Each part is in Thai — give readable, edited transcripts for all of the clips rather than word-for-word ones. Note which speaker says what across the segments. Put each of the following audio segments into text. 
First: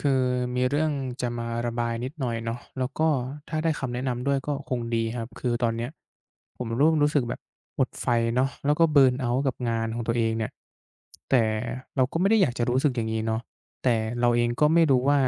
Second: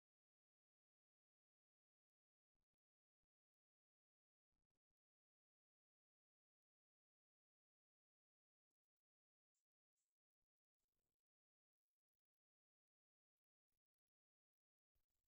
Speaker 1: คือมีเรื่องจะมาระบายนิดหน่อยเนาะแล้วก็ถ้าได้คำแนะนำด้วยก็คงดีครับคือตอนเนี้ยผมเริ่มรู้สึกแบบหมดไฟเนาะแล้วก็เบิร์นเอาต์กับงานของตัวเองเนี่ยแต่เราก็ไม่ได้อยากจะรู้สึกอย่างนี้เนาะแต่เราเองก็ไม่รู้ว่า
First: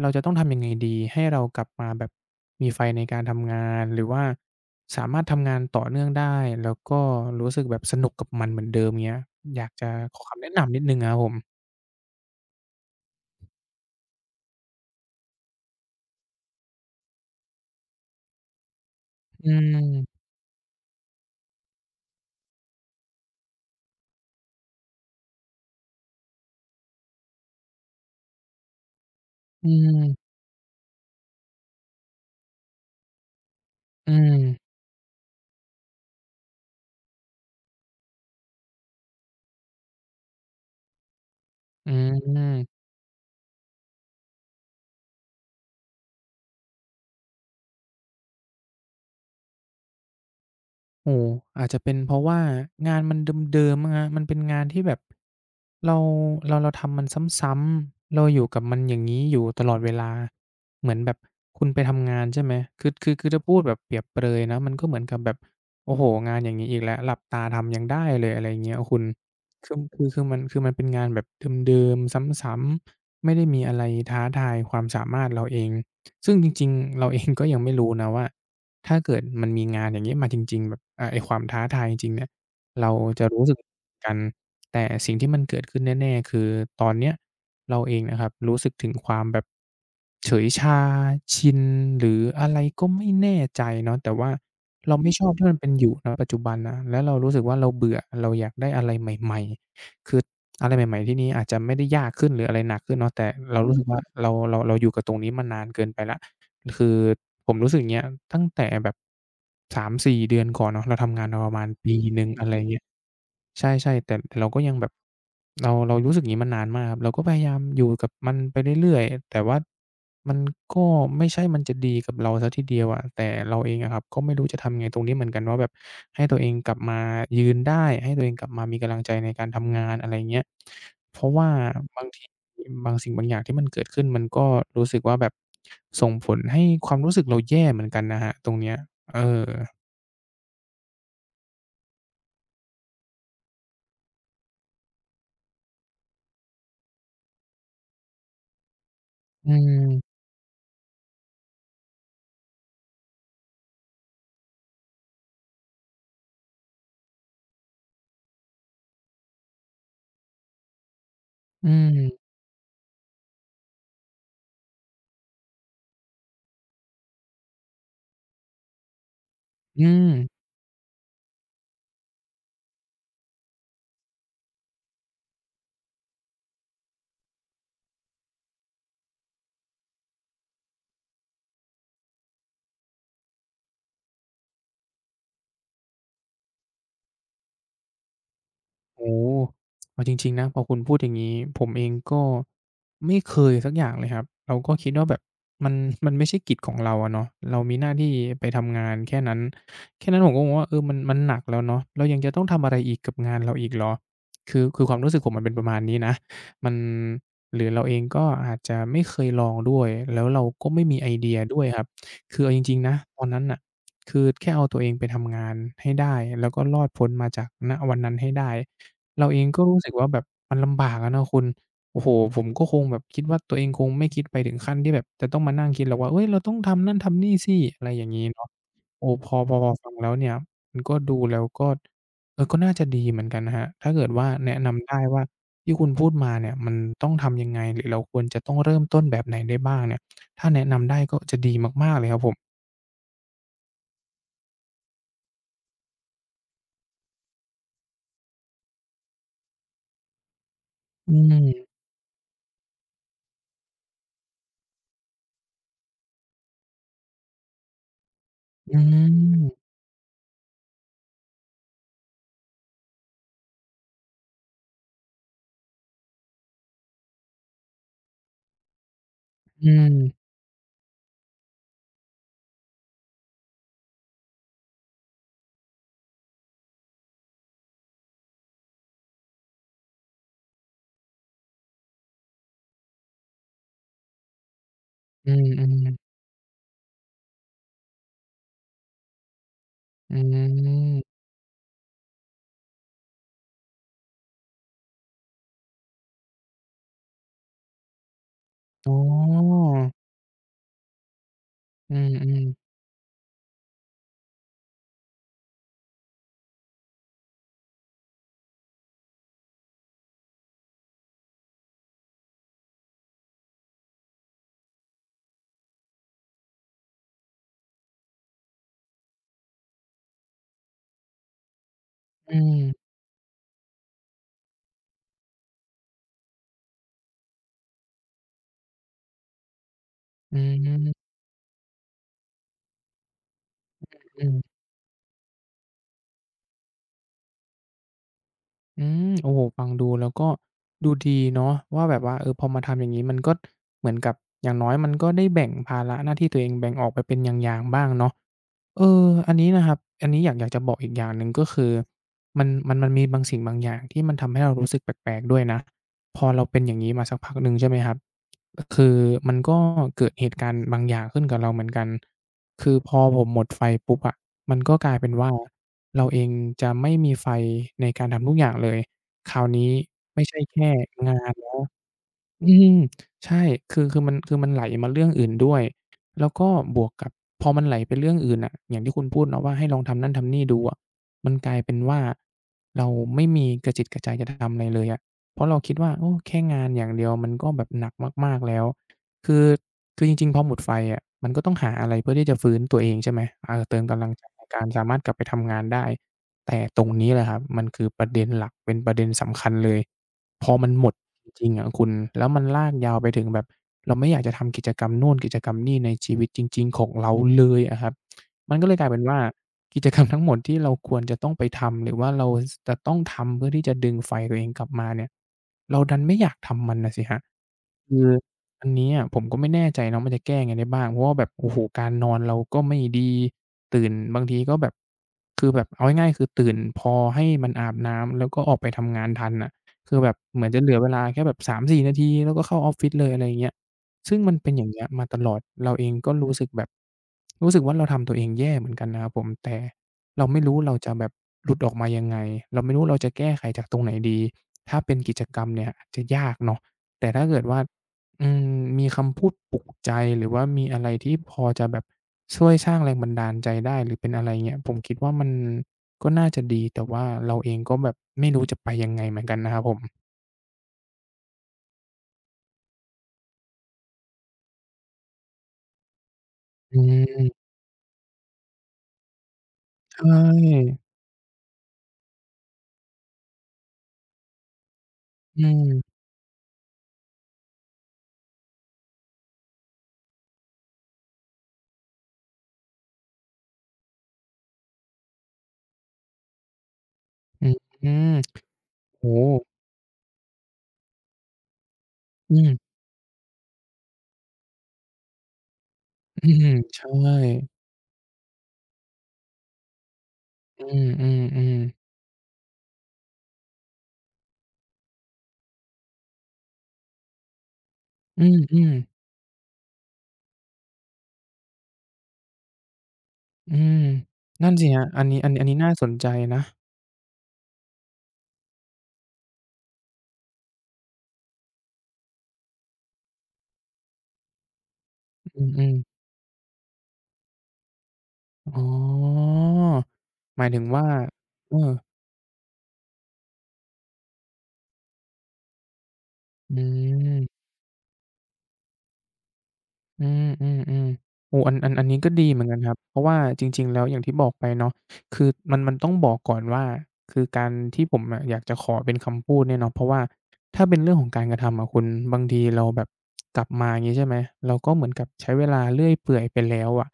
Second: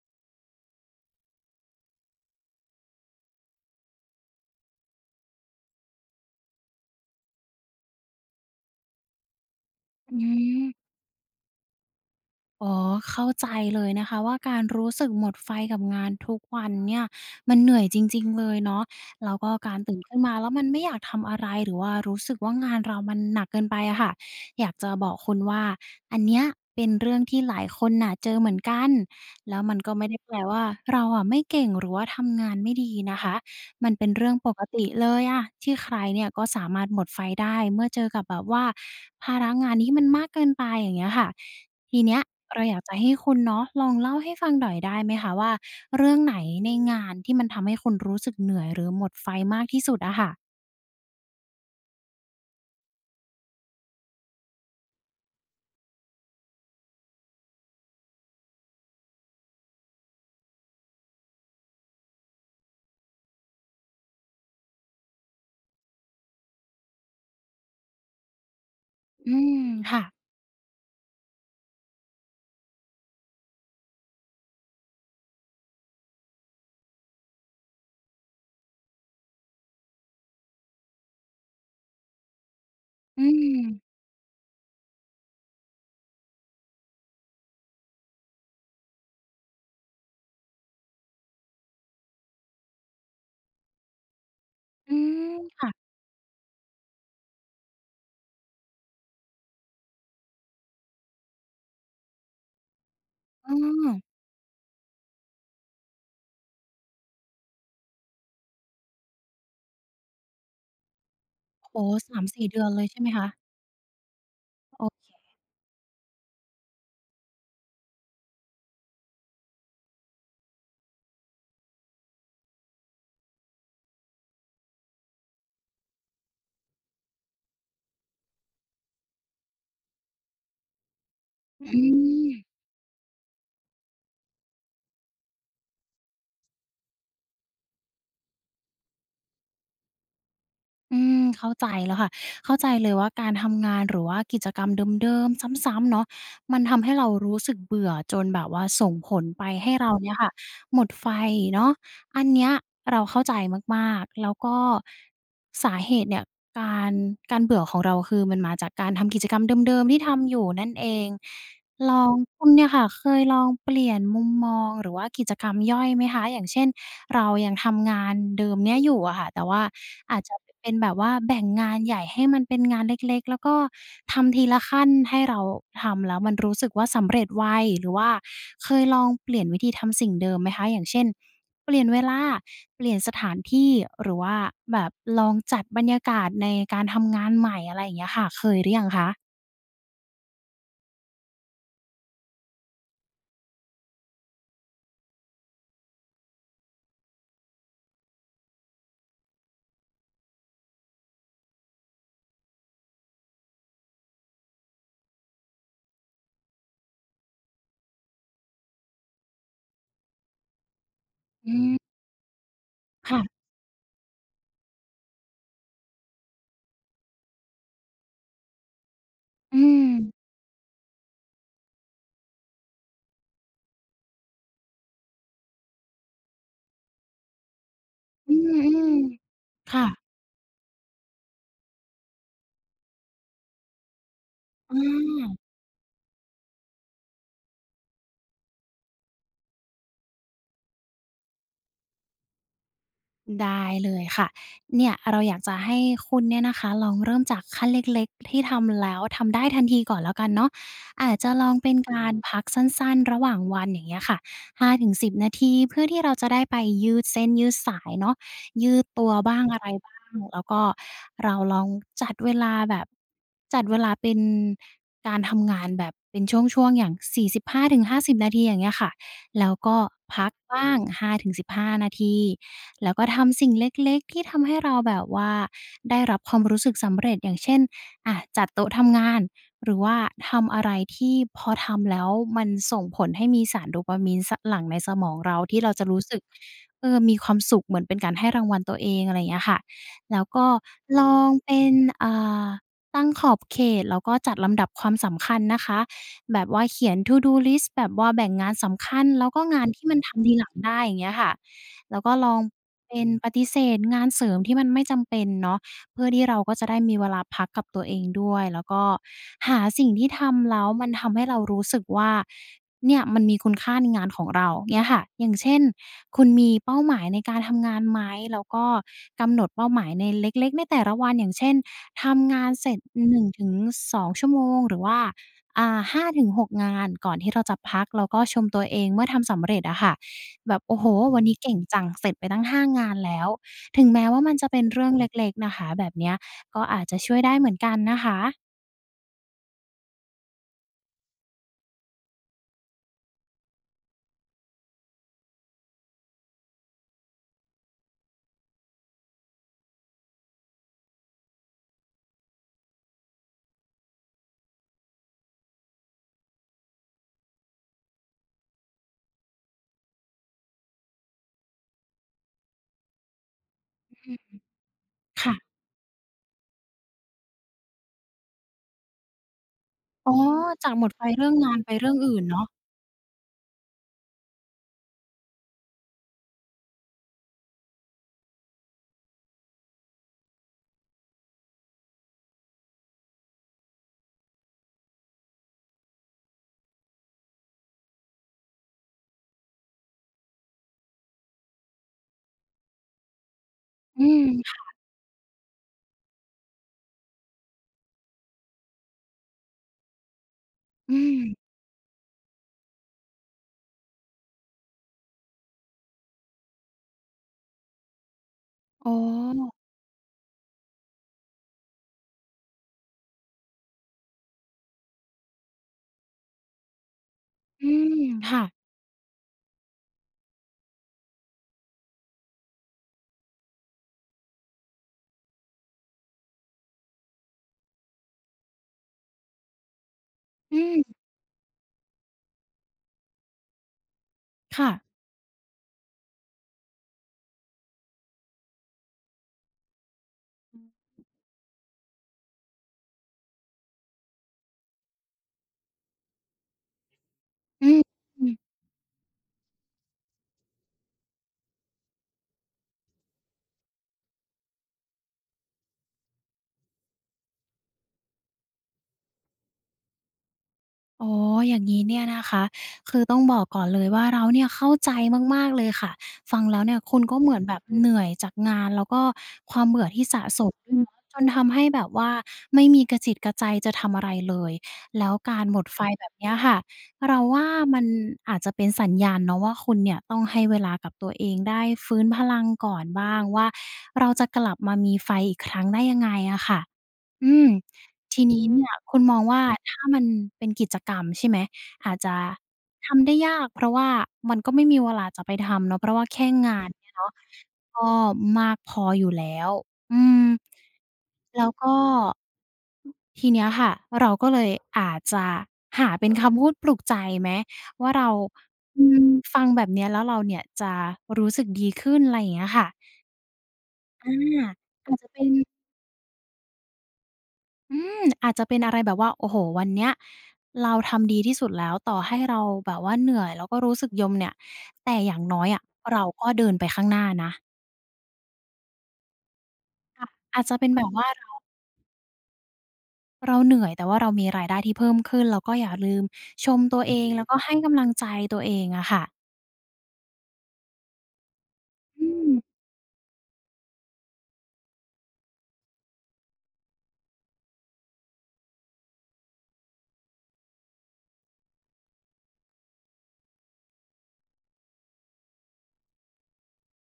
Speaker 1: เราจะต้องทำยังไงดีให้เรากลับมาแบบมีไฟในการทำงานหรือว่าสามารถทำงานต่อเนื่องได้แล้วก็รู้สึกแบบสนุกกับมันเหมือนเดิมเงี้ยอยากจะ
Speaker 2: อื
Speaker 1: ขอคำแนะ
Speaker 2: ม
Speaker 1: นำนิดหนึ่งอะครับผม
Speaker 2: อ๋อเข้าใจเลยนะคะว่าการรู้สึกหมดไฟกับงานทุกวันเนี่ยมันเหนื่อยจริงๆเลยเนาะแล้ว
Speaker 1: อื
Speaker 2: ก็การตื่นขึ้น
Speaker 1: ม
Speaker 2: มาแล้วมันไม่อยากทำอะไรหรือว่ารู้สึกว่างานเรามันหนักเกินไปอะค่ะอยากจะบอกคุณว่าอันเนี้ยเป็นเรื่องที่หลายคนน่ะเจอเหมือนกันแล้ว
Speaker 1: อื
Speaker 2: มันก็
Speaker 1: ม
Speaker 2: ไม่ได้แปลว่าเราอะไม่เก่งหรือว่าทำงานไม่ดีนะคะ มันเป็น
Speaker 1: อื
Speaker 2: เรื่องปก
Speaker 1: ม
Speaker 2: ติเลยอะที่ใครเนี่ยก็สามารถหมดไฟได้เมื่อเจอกับแบบว่าภาระงานที่มันมากเกินไปอย่างเงี้ยค่ะ
Speaker 1: อื
Speaker 2: ทีเนี้ยเราอยาก
Speaker 1: ม
Speaker 2: จะให้คุณเนาะลองเล่าให้ฟังหน่อยได้ไหมคะว่าเรื่องไหนในงานที่มันทำให้คุณรู้สึกเหนื่อยหรือหมดไฟมากที่สุดอะค่ะ
Speaker 1: โอ้โฮอาจจะเป็นเพราะว่างานมันเดิมๆมั้งครับมันเป็นงานที่แบบเราเราทำมันซ้ำๆเราอยู่กับมันอย่างงี้อยู่ตลอดเวลาเหมือนแบบคุณไปทำงานใช่ไหมคือถ้าพูดแบบเปรียบเปรยนะมันก็เหมือนกับแบบโอ้โฮงานอย่างงี้อีกแล้วหลับตาทำยังได้เลยอะไรอย่างเงี้ยคุณ
Speaker 2: อืม
Speaker 1: คือ
Speaker 2: ค่ะ
Speaker 1: คือคือมันคือมันเป็นงานแบบเดิมๆซ้ำๆไม่ได้มีอะไรท้าทายความสามารถเราเองซึ่งจริงๆเราเองก็ยังไม่รู้นะว่า ถ้าเกิดมันมีงานอย่างงี้มาจริงๆแบบไอ้ความท้าทายจริงๆเนี่ยเรา
Speaker 2: อื
Speaker 1: จะรู้สึก
Speaker 2: ม
Speaker 1: กันแต่สิ่งที่มันเกิดขึ้นแน่ๆคือตอนเนี้ยเราเองนะครับรู้สึกถึงความแบบเฉยชาชินหรืออะไรก็ไม่แน่ใจเนาะแต่ว่า
Speaker 2: อื
Speaker 1: เราไม่ชอ
Speaker 2: ม
Speaker 1: บที่มันเป็
Speaker 2: ค่ะ
Speaker 1: นอยู่ณปัจจุบันนะแล้วเรารู้สึกว่าเราเบื่อเราอยากได้อะไรใหม่ๆ คืออะไรใหม่ๆที่นี้อาจจะไม่ได้ยากขึ้นหรืออะไรหนักขึ้นเนาะแต่
Speaker 2: อ้
Speaker 1: เรารู้สึ
Speaker 2: อ
Speaker 1: กว่าเราอยู่กับตรงนี้มานานเกินไปแล้วคือผมรู้สึกอย่างเงี้ยตั้งแต่แบบ3-4เดือนก่อนเนาะเราทำงานมาประมาณ
Speaker 2: โอ้โฮ
Speaker 1: ปีหนึ่ง
Speaker 2: 3-4
Speaker 1: อะไร
Speaker 2: เดื
Speaker 1: อ
Speaker 2: อ
Speaker 1: ย่า
Speaker 2: น
Speaker 1: งเงี้
Speaker 2: เล
Speaker 1: ย
Speaker 2: ยใช่ไหมคะ
Speaker 1: ใช่ๆแต่เราก็ยัง
Speaker 2: โอ
Speaker 1: แบบ
Speaker 2: เค
Speaker 1: เรารู้สึกอย่างงี้มานานมากครับเราก็พยายามอยู่กับมันไปเรื่อยๆแต่ว่ามันก็ไม่ใช่มันจะดีกับเราเสียทีเดียวอะแต่เราเองอะครับก็ไม่รู้จะทำไงตรงนี้เหมือนกันว่าแบบให้ตัวเองกลับมายืนได้ให้ตัวเองกลับมามีกำลังใจในการทำงานอะไรเงี้ยเพราะว่า
Speaker 2: อื
Speaker 1: บางที
Speaker 2: ม
Speaker 1: บางสิ่งบางอย่างที่มันเกิดขึ้นมันก็รู้สึกว่าแบบส่งผลให้ความรู้สึกเราแย่เหมือนกันนะครับตรงเนี้ยเออ
Speaker 2: เข้าใจแล้วค่ะเข้าใจเลยว่าการทำงานหรือว่ากิจกรรมเดิมๆซ้ำๆเนาะมันทำให้เรารู้สึกเบื่อจนแบบว่าส่งผลไป
Speaker 1: อื
Speaker 2: ให้เรา
Speaker 1: ม
Speaker 2: เนี่ยค่ะหมดไฟเนาะอันเนี้ยเราเข้าใจมากๆแล้วก็สาเหตุเนี่ยการการเบื่อของเราคือมันมาจากการทำกิจกรรมเดิมๆที่ทำอยู่นั่นเอง
Speaker 1: อื
Speaker 2: ลอง
Speaker 1: ม
Speaker 2: คุณเนี่ยค่ะเคยลองเปลี่ยนมุมมองหรือว่ากิจกรรมย่อยไหมคะอย่างเช่น เรายังทำงานเดิมเนี้ยอยู่อะค่ะแต่ว่า
Speaker 1: อืม
Speaker 2: อาจจะเป็นแบบว่าแบ่งงานใหญ่ให้มันเป็นงานเล็กๆแล้วก็ทำทีละขั้นให้เราทำแล้วมันรู้สึกว่าสำเร็จไวหรือว่าเคยลองเปลี่ยนวิธีทำสิ่งเดิมไหมคะอย่างเช่นเปลี่ยนเวลาเปลี่ยนสถานที่หรือว่าแบบลองจัดบรรยากาศในการทำงานใหม่อะไรอย่างเงี้ยค่ะเคยหรือยัง
Speaker 1: โอ้
Speaker 2: คะ
Speaker 1: โฮเอาจริงๆนะพอคุณพูดอย่างงี้ผมเองก็ไม่เคยสักอย่างเลยครับเราก็คิดว่าแบบมัน มันไม่ใช่กิจของเราอะเนาะเรามีหน้าที่ไปทำงานแค่นั้นแค่นั้นผมก็มองว่าเออมันหนักแล้วเนาะเรายังจะต้องทำอะไรอีกกับงานเราอีกเหรอคือความรู้สึกผมมันเป็นประมาณนี้นะมันหรือเราเองก็อาจจะไม่เคยลองด้วยแล้วเราก็ไม่มีไอเดีย
Speaker 2: อื
Speaker 1: ด้วยครับ
Speaker 2: ม
Speaker 1: คือเอาจริงๆนะต
Speaker 2: ค่ะ
Speaker 1: อนนั้นน่ะคือแค่เอาตัวเองไปทำงานให้ได้แล้วก็รอดพ้นมาจากณวันนั้นให้ได้ เราเอง
Speaker 2: อื
Speaker 1: ก็รู้
Speaker 2: ม
Speaker 1: สึกว่าแบบมันลำบากอะเนาะคุณโอ้โฮผมก็คงแบบคิดว่าตัวเองคงไม่คิดไปถึงขั้นที่แบบจะต้องมานั่งคิดหรอกว่าเฮ้ยเราต้องทำนั่นทำนี่สิอะไรอย่างงี้
Speaker 2: อื
Speaker 1: เนาะ
Speaker 2: ม
Speaker 1: โอ้พอพอพ
Speaker 2: ๆ
Speaker 1: อ
Speaker 2: ค่ะ
Speaker 1: ฟังแล้วเนี่ยมันก็ดูแล้วก็เออก็น่าจะดีเหมือนกันนะครับถ้าเกิดว่าแนะ
Speaker 2: อ
Speaker 1: นำได้ว่า
Speaker 2: า
Speaker 1: ที่คุณพูดมาเนี่ยมันต้องทำยังไงหรือเราควรจะต้องเริ่มต้นแบบไหนได้บ้างเนี่ยถ้าแนะนำได้ก็จะดีมากๆเลยครับผม
Speaker 2: ได้เลยค่ะเนี่ยเราอยากจะให้คุณเนี่ยนะคะลองเริ่มจากขั้นเล็กๆที่ทำแล้วทำได้ทันทีก่อนแล้วกันเนาะอา
Speaker 1: อื
Speaker 2: จจะลอง
Speaker 1: ม
Speaker 2: เป็นการพักสั้นๆระหว่างวันอย่างเงี้ยค่ะ5-10นาทีเพื่อที่เราจะได้ไปยืดเส้นยืดสายเนาะยื
Speaker 1: อื
Speaker 2: ดตัวบ้าง
Speaker 1: ม
Speaker 2: อะไรบ้างแล้วก็เราลองจัดเวลาแบบจัดเวลาเป็นการทำงานแบบเป็นช่วงๆอย่าง45-50นาทีอย่างเงี้ยค่ะ แล้ว
Speaker 1: อื
Speaker 2: ก็
Speaker 1: ม
Speaker 2: พักบ้าง5-15นาทีแล้วก็ทำสิ่งเล็กๆที่ทำให้เราแบบว่าได้รับความรู้สึกสำเร็จอย่างเช่นอะจัดโต๊ะทำงานหรือว่าทำอะไรที่พอทำแล้วมันส่งผลให้มีสารโดปามีนสหลั่งในสมอง
Speaker 1: อื
Speaker 2: เราที่เราจะ
Speaker 1: ม
Speaker 2: รู้สึ
Speaker 1: ๆ
Speaker 2: กเออมีความสุขเหมือนเป็นการให้รางวัลตัวเองอะไรอย่างเงี้ยค่ะ
Speaker 1: อื
Speaker 2: แล้วก็ลอ
Speaker 1: ม
Speaker 2: งเป็นอ่าตั้งขอบเขตแล้วก็จัดลำดับความสำคัญนะคะ แบบว่าเขียน To do list แบบว่าแบ่งงานสำ
Speaker 1: อ๋อ
Speaker 2: คัญแล้วก็งานที่มันทำทีหลังได้อย่างเงี้ยค่ะ
Speaker 1: อื
Speaker 2: แล้วก็ลอง
Speaker 1: มๆ
Speaker 2: เป็นปฏิเสธงานเสริมที่มันไม่จำเป็นเนาะเพื่อที่เราก็จะได้มีเวลาพักกับตัวเองด้วยแล้วก็หาสิ่งที่ทำแล้วมันทำให้เรารู้สึกว่าเนี่ยมันมีคุณค่าในงานของเราเงี้ยค่ะอย่างเช่นคุณมีเป้าหมายในการทำงานไหมแล้วก็กำหนดเป้าหมายในเล็กๆในแต่ละวันอย่างเช่นทำ
Speaker 1: อื
Speaker 2: งานเสร็จ
Speaker 1: ม
Speaker 2: 1-2 ชั่วโมงหรือว่า 5-6 งานก่อนที่เราจะพักเราก็ชมตัวเองเมื่อทำสำเร็จอะค่ะ
Speaker 1: อืม
Speaker 2: แบบ
Speaker 1: อื
Speaker 2: โอ้โฮวันนี้เก่งจังเสร็จไปตั้ง5 งานแล้วถึงแม้ว่ามันจะเป็
Speaker 1: ม
Speaker 2: นเรื่องเล็กๆนะคะแบบเนี้ยก็อาจจะช่วยได้เหมือนกันนะคะ
Speaker 1: อืมโอ้โฮฟังดูแล้วก็ดูดีเนาะว่าแบบว่าเออพอมาทำอย่างงี้มันก็เหมือนกับอย่างน้อยมันก็ได้แบ่งภาระหน้าที่ตัวเองแบ่งออกไปเป็นอย่างๆบ้างเนาะเอออันนี้นะครับอันนี้อยากจะบอกอีกอย่างหนึ่งก็คือมันมีบางสิ่งบางอย่างที่มันทำให้เรารู้สึกแปลกๆด้วยนะพอเราเป็นอย่างงี้มาสักพักหนึ่งใช่ไหมครับก็คือมันก็เกิดเหตุการณ์บางอย่างขึ้นกับเราเหมือนกันคือพอผมหมดไฟปุ๊บ
Speaker 2: อื
Speaker 1: อะ
Speaker 2: ม
Speaker 1: มันก็กลายเป็นว่า
Speaker 2: ค่ะ
Speaker 1: เราเองจะไม่มีไฟในการทำทุกอย่างเลย คราวนี้
Speaker 2: อ๋อ
Speaker 1: ไม่ใช่แค่
Speaker 2: จากหมดไฟ
Speaker 1: งา
Speaker 2: เรื่อง
Speaker 1: น
Speaker 2: งานไปเรื่องอื่นเนาะ
Speaker 1: อืมใช่คือมันไหลมาเรื่องอื่นด้วย แล้วก็บวกกับพอมันไหลไปเรื่องอื่นน่ะอย่างที่คุณพูดเนาะว่าให้ลองทำนั่นทำนี่ดูอะมันกลายเป็นว่าเราไม่มีกระจิตกระใจจะทำอะไรเลยอะเพราะเราคิดว่าโอ้แค่งานอย่างเดียวมันก็แบบหนักมากๆแล้ว คือคือจริงๆพอหมดไฟอะมันก็ต้องหาอะไรเพื่อที่จะฟื้นตัวเองใช่ไหมเออเติม
Speaker 2: อื
Speaker 1: กำลังใจ
Speaker 2: ม
Speaker 1: ในการ
Speaker 2: ค่ะ
Speaker 1: สามารถกลับไปทำงานได้แต่ตรงนี้แหละครับมันคือประเด็นหลักเป็นประเด็นสำคัญเลย พอมันหม
Speaker 2: อื
Speaker 1: ดจริ
Speaker 2: ม
Speaker 1: งๆอะคุณแล้วมันลากยาวไปถึงแบบเราไม่อยากจะทำกิจกรรมนู่นกิจกรรมนี่ในชีวิตจริงๆของเราเลยอะครับมันก็เลยก
Speaker 2: อ๋
Speaker 1: ลายเป็นว่า
Speaker 2: อ
Speaker 1: กิจกรรมทั้งหมดที่เราควรจะต้องไปทำหรือว่าเราสจะต้องทำเพื่อที่จะดึงไฟตัวเองกลับมาเนี่ยเราดันไม่อยากทำมันน่ะสิครับ
Speaker 2: อืม
Speaker 1: คือ
Speaker 2: ค่ะ
Speaker 1: อันเนี้ยผมก็ไม่แน่ใจเนาะมันจะแก้ยังไงได้บ้างเพราะว่าแบบโอ้โฮการนอนเราก็ไม่ดีตื่นบางทีก็แบบคือแบบเอาง่ายๆคือตื่นพอให้มันอาบน้ำแล้วก็ออกไปทำงานทันน่ะคือแบบเหมือนจะ
Speaker 2: อื
Speaker 1: เหลือเวลา
Speaker 2: ม
Speaker 1: แค่แบบสามสี่นาทีแล้วก็เข้าออฟฟิศเลยอะไรอย่างเงี้ยซึ่งมันเป็นอย่า
Speaker 2: ค่ะ
Speaker 1: งเงี้ยมาตลอดเราเองก็รู้สึกแบบรู้สึกว่าเราทำตัวเองแย่เหมือนกันนะครับผมแต่เราไม่รู้เราจะแบบหลุดออกมายังไงเราไม่รู้เราจะแก้ไขจากตรงไหนดีถ้าเป็นกิจกรรมเนี่ยอาจจะยากเนาะแต่ถ้าเกิดว่า
Speaker 2: อืม
Speaker 1: อืมมีคำพูดปลุกใจหรือว่ามีอะไรที่พอจะแบบช่วยสร้างแรงบันดาลใจได้หรือเป็นอะไรเงี้ยผมคิดว่ามันก็น่าจะดีแต่ว่าเราเองก็แบบไม่รู้จะไปยังไงเหมือนกันนะครับผม
Speaker 2: อ๋ออย่างนี้เนี่ยนะคะ คือต้องบอกก่อนเลยว่าเราเนี่ยเข้าใจมากๆเลยค่ะ ฟังแล้วเนี่
Speaker 1: อื
Speaker 2: ยคุณก็เหมือ
Speaker 1: ม
Speaker 2: นแบบเหนื่อยจากงานแล้วก็ความเบื่อ
Speaker 1: ใช
Speaker 2: ที่สะสมด้ว
Speaker 1: ่
Speaker 2: ยเนาะจนทำให้แบบว่าไม่มีกระจิตกระใจจะทำอะไรเลย แล้วกา
Speaker 1: อื
Speaker 2: รหมด
Speaker 1: ม
Speaker 2: ไฟแบบเนี้ยค่ะเราว่ามันอาจจะเป็นสัญญาณเนาะว่าคุณเนี่ยต้องให้เวลากับตัวเองได้ฟื้นพลังก่อนบ้างว่าเราจะกลับมามีไฟอีกครั้งได้ยังไงอะค่ะ อืม
Speaker 1: อืม
Speaker 2: ทีนี้เนี่ยคุณม
Speaker 1: โอ้
Speaker 2: อง
Speaker 1: โฮ
Speaker 2: ว่าถ้ามันเป็นกิจกรรมใช่ไหมอาจจะ
Speaker 1: อืม
Speaker 2: ทำได้ยากเพราะว่ามันก็ไม่มีเวลาจะไปทำเนาะเพราะว่าแค่
Speaker 1: อืม
Speaker 2: งานเนี่
Speaker 1: ใช่
Speaker 2: ยเนาะก็มากพออยู่แล้วอืม
Speaker 1: อืม
Speaker 2: แล้ว
Speaker 1: ๆ
Speaker 2: ก็
Speaker 1: ๆ
Speaker 2: ทีเนี้ยค่ะเราก็เลยอาจจะหาเป็นคำพูดปลุกใจไหมว่าเรา
Speaker 1: อืม
Speaker 2: อื
Speaker 1: ๆ
Speaker 2: มฟังแบบเนี้ยแล้วเราเนี่ยจะรู้สึกดีขึ้นไรอย่างเงี้ยค่ะ
Speaker 1: อืม
Speaker 2: อา
Speaker 1: นั่นสิครับ
Speaker 2: อาจ
Speaker 1: อั
Speaker 2: จะ
Speaker 1: นนี้
Speaker 2: เป็
Speaker 1: อั
Speaker 2: น
Speaker 1: นอันนี้น่าสนใจนะ
Speaker 2: อืมอาจจะเป็นอะไรแบบว่าโอ้โฮวันเนี้ยเราทำดีที่สุดแล้วต่อให้เราแบบว่าเหนื่อยแล้วก็รู้สึกยมเนี่ยแต่อย่างน้
Speaker 1: อื
Speaker 2: อยอะ
Speaker 1: มๆ
Speaker 2: เราก็เดินไปข้างหน้านะ
Speaker 1: อ๋อ
Speaker 2: ค่ะอา
Speaker 1: ห
Speaker 2: จ
Speaker 1: มาย
Speaker 2: จะ
Speaker 1: ถึง
Speaker 2: เป็นแบ
Speaker 1: ว่า
Speaker 2: บว่าเรา
Speaker 1: เออ
Speaker 2: เราเหนื่อยแต่ว่าเรามีรายได้ที่เพิ่มขึ้นเราก็อย่าลืมช
Speaker 1: อื
Speaker 2: มตัวเองแล้วก็
Speaker 1: ม
Speaker 2: ให้กำลังใจตัวเองอะค่ะ
Speaker 1: อืมอืมอืมโอ้อันนี้
Speaker 2: อื
Speaker 1: ก็ดี
Speaker 2: ม
Speaker 1: เหมือนกันครับ เพราะว่าจริงๆ แล้วอย่างที่บอกไปเนาะคือมันต้องบอกก่อนว่าคือการที่ผมอะอยากจะขอเป็นคำพูดเนี่ยเนาะเพราะว่าถ้าเป็นเรื่องของการกระทำอะคุณบางทีเราแบบกลับมาอย่างงี้ใช่ไหมเราก็เหมือนกับใช้เวลาเลื่อยเปื่อยไปแล้วอะ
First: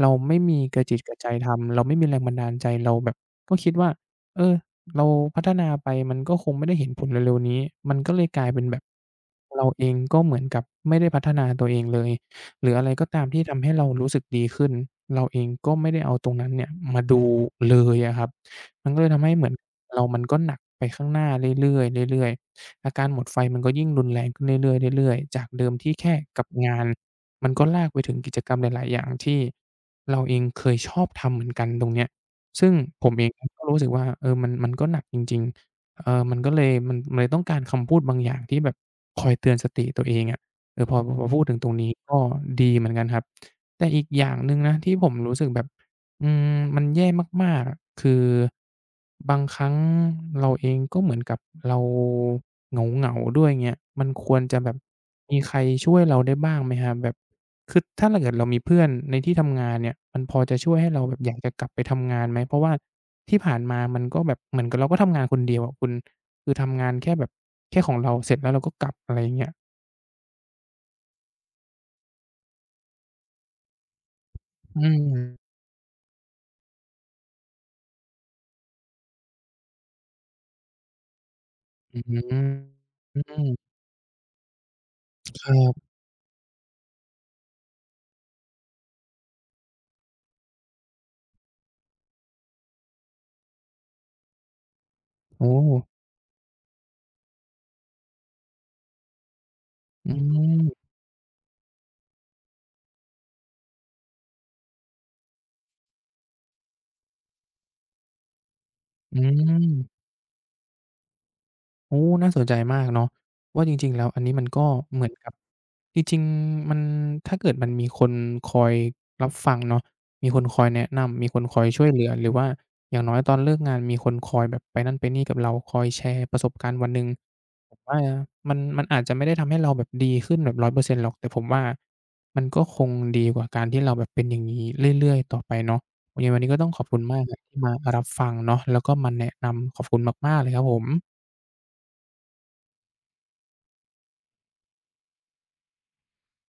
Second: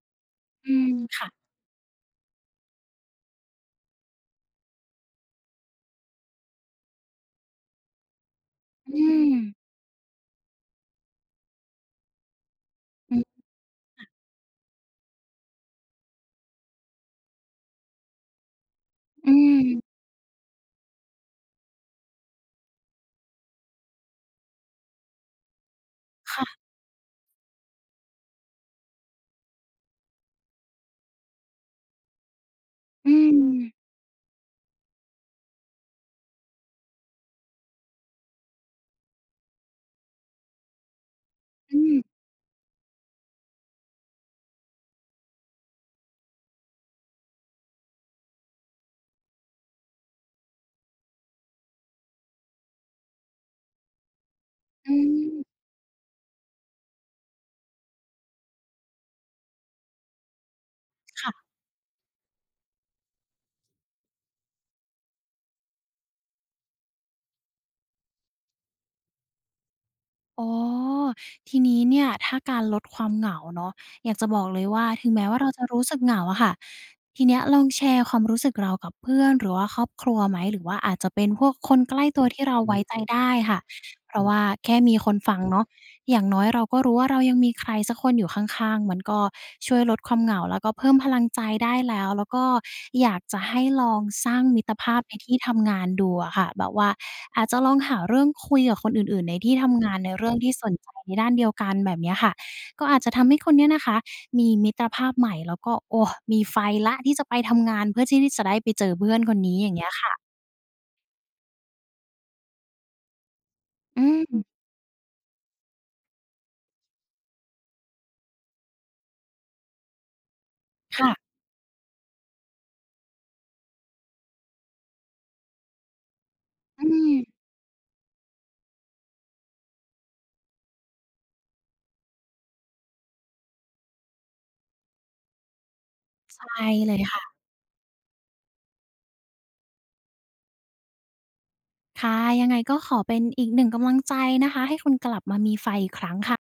Speaker 1: เราไม่มี
Speaker 2: อื
Speaker 1: กระ
Speaker 2: ม
Speaker 1: จิตกระ
Speaker 2: ค่ะ
Speaker 1: ใจทำเราไม่มีแรงบันดาลใจ เราแบบก็คิดว่าเออเราพัฒนาไปมันก็คงไม่ได้เห็นผลเร็วๆนี้มันก็เลยกลายเป็นแบบ
Speaker 2: อืม
Speaker 1: เราเองก็เหมือนกับไม่ได้พัฒนาตัวเองเลย หรืออะไรก็
Speaker 2: อื
Speaker 1: ตามที่
Speaker 2: อ
Speaker 1: ทำให้เรารู้สึกดีขึ้นเราเองก็ไม่ได้เอาตรงนั้นเนี่ยมาดูเลยอะครับมันก็เลยทำ
Speaker 2: อื
Speaker 1: ให้เหมือน
Speaker 2: ม
Speaker 1: เรามันก็หนักไปข้างหน้าเรื่อยๆเรื่อยๆอาการหมดไฟมันก็ยิ่งรุนแรงขึ้นเรื่อยๆเรื่อยๆจากเดิมที่แค่กับ
Speaker 2: ค่ะ
Speaker 1: งานมันก็ลากไปถึงกิจกรรมหลายๆอย่างที่เราเองเคยชอบทำเหมือนกันตรงเนี้ยซึ่งผม
Speaker 2: อื
Speaker 1: เอง
Speaker 2: ม
Speaker 1: ก็รู้สึกว่าเออมันก็หนักจริงๆเออมันก็เลยมันเลยต้องการคำพูดบางอย่างที่แบบคอยเตือนสติตัวเองอะ เออพอพูดถึงตรง
Speaker 2: อื
Speaker 1: นี้
Speaker 2: ม
Speaker 1: ก็ดีเหมือนกันครับแต่อีกอย่างหนึ่งนะที่ผมรู้สึกแบบอืมมันแย่มากๆอะคือบางครั้งเราเองก็เหมือนกับเราเหงาๆด้วยเงี้ยมันควรจะแบบ
Speaker 2: อืม
Speaker 1: มีใครช่วยเราได้บ้างไหมครับแบบคือถ้าเราเกิดเรามีเพื่อนในที่ทำงานเนี่ยมันพอจะช่วยให้เราแบบอยากจะ
Speaker 2: ค่ะ
Speaker 1: กลับไปทำงานไหมเพราะว่าที่ผ่านมามันก็แบบเหมือนกับเราก็ทำงานคนเดียวอะคุณคือทำงานแค่แบบแค่ของเราเสร็จแล้วเราก็กลับอะไรอย่างเงี้ย
Speaker 2: อ๋อทีนี้เนี่ยถ้าการลดความเหงาเนาะอยากจะบอกเลย
Speaker 1: อื
Speaker 2: ว่าถึงแม้ว่าเรา
Speaker 1: ม
Speaker 2: จะรู้สึกเหงาอะค่ะทีเนี้ยลองแชร์ความรู้สึกเรากับเพื่อนหรือว่าครอบครัวไหมหรือว่าอาจจะเป็นพวกคนใก
Speaker 1: อื
Speaker 2: ล้ตัวที่เรา
Speaker 1: ม
Speaker 2: ไว้ใจ
Speaker 1: อื
Speaker 2: ได้
Speaker 1: ม
Speaker 2: ค่ะเพราะว่าแค่มีคนฟัง
Speaker 1: ครั
Speaker 2: เนาะ
Speaker 1: บ
Speaker 2: อย่างน้อยเราก็รู้ว่าเรายังมีใครสักคนอยู่ข้างๆมันก็ช่วยลดความเหงาแล้วก็เพิ่มพลังใจได้แล้วแล้วก็อยากจะให้ลองสร้างมิตรภาพในที่
Speaker 1: โอ้
Speaker 2: ทำงานดูอะค่ะแบบว่าอาจจะลองหาเรื่องคุยกับคนอื่นๆในที่ทำงานใน
Speaker 1: อื
Speaker 2: เรื่องที่สนใจ
Speaker 1: ม
Speaker 2: ในด้านเดียวกันแบบเนี้ยค่ะก็อาจจะทำให้คุณเนี่ยนะคะมีมิตรภาพใหม่แล้วก็โอ้มีไฟแล้วที่จะไปทำงานเพื่อที่ที่จะได้ไปเจอเพื่อ
Speaker 1: อื
Speaker 2: นคนนี้อย่างเงี้ย
Speaker 1: ม
Speaker 2: ค่ะ
Speaker 1: โอ้น่าสนใจมากเนาะว่าจริงๆ
Speaker 2: อื
Speaker 1: แล้วอั
Speaker 2: ม
Speaker 1: นนี้มันก็เหมือนกับจริงๆมันถ้าเกิดมันมีคนคอยรับฟังเนาะมีคนคอยแนะนำมี
Speaker 2: ค่ะ
Speaker 1: คนคอยช่วยเหลือหรือว่าอย่างน้อยตอนเลิกงานมีคนคอยแบบไปนั่นไปนี่กับเราคอยแชร์ประสบการณ์
Speaker 2: อื
Speaker 1: วันหนึ่ง
Speaker 2: ม
Speaker 1: ผมว่ามันมันอาจจะไม่ได้ทำให้เราแบบดีขึ้นแบบ100%หรอกแต่ผมว่ามันก็คงดีกว่าการที่เราแบบเป็นอย่างงี้เรื่อยๆต่อไปเนาะยังไงวัน
Speaker 2: ไป
Speaker 1: นี้ก็ต้องขอบ
Speaker 2: เล
Speaker 1: คุ
Speaker 2: ย
Speaker 1: ณมาก
Speaker 2: ค่ะ
Speaker 1: ครับที่มารับฟังเนาะแล้วก็มาแนะนำขอบคุณมากๆเลยครับผม
Speaker 2: ค่ะยังไงก็ขอเป็นอีกหนึ่งกำลังใจนะคะให้คุณกลับมามีไฟอีกครั้งค่ะ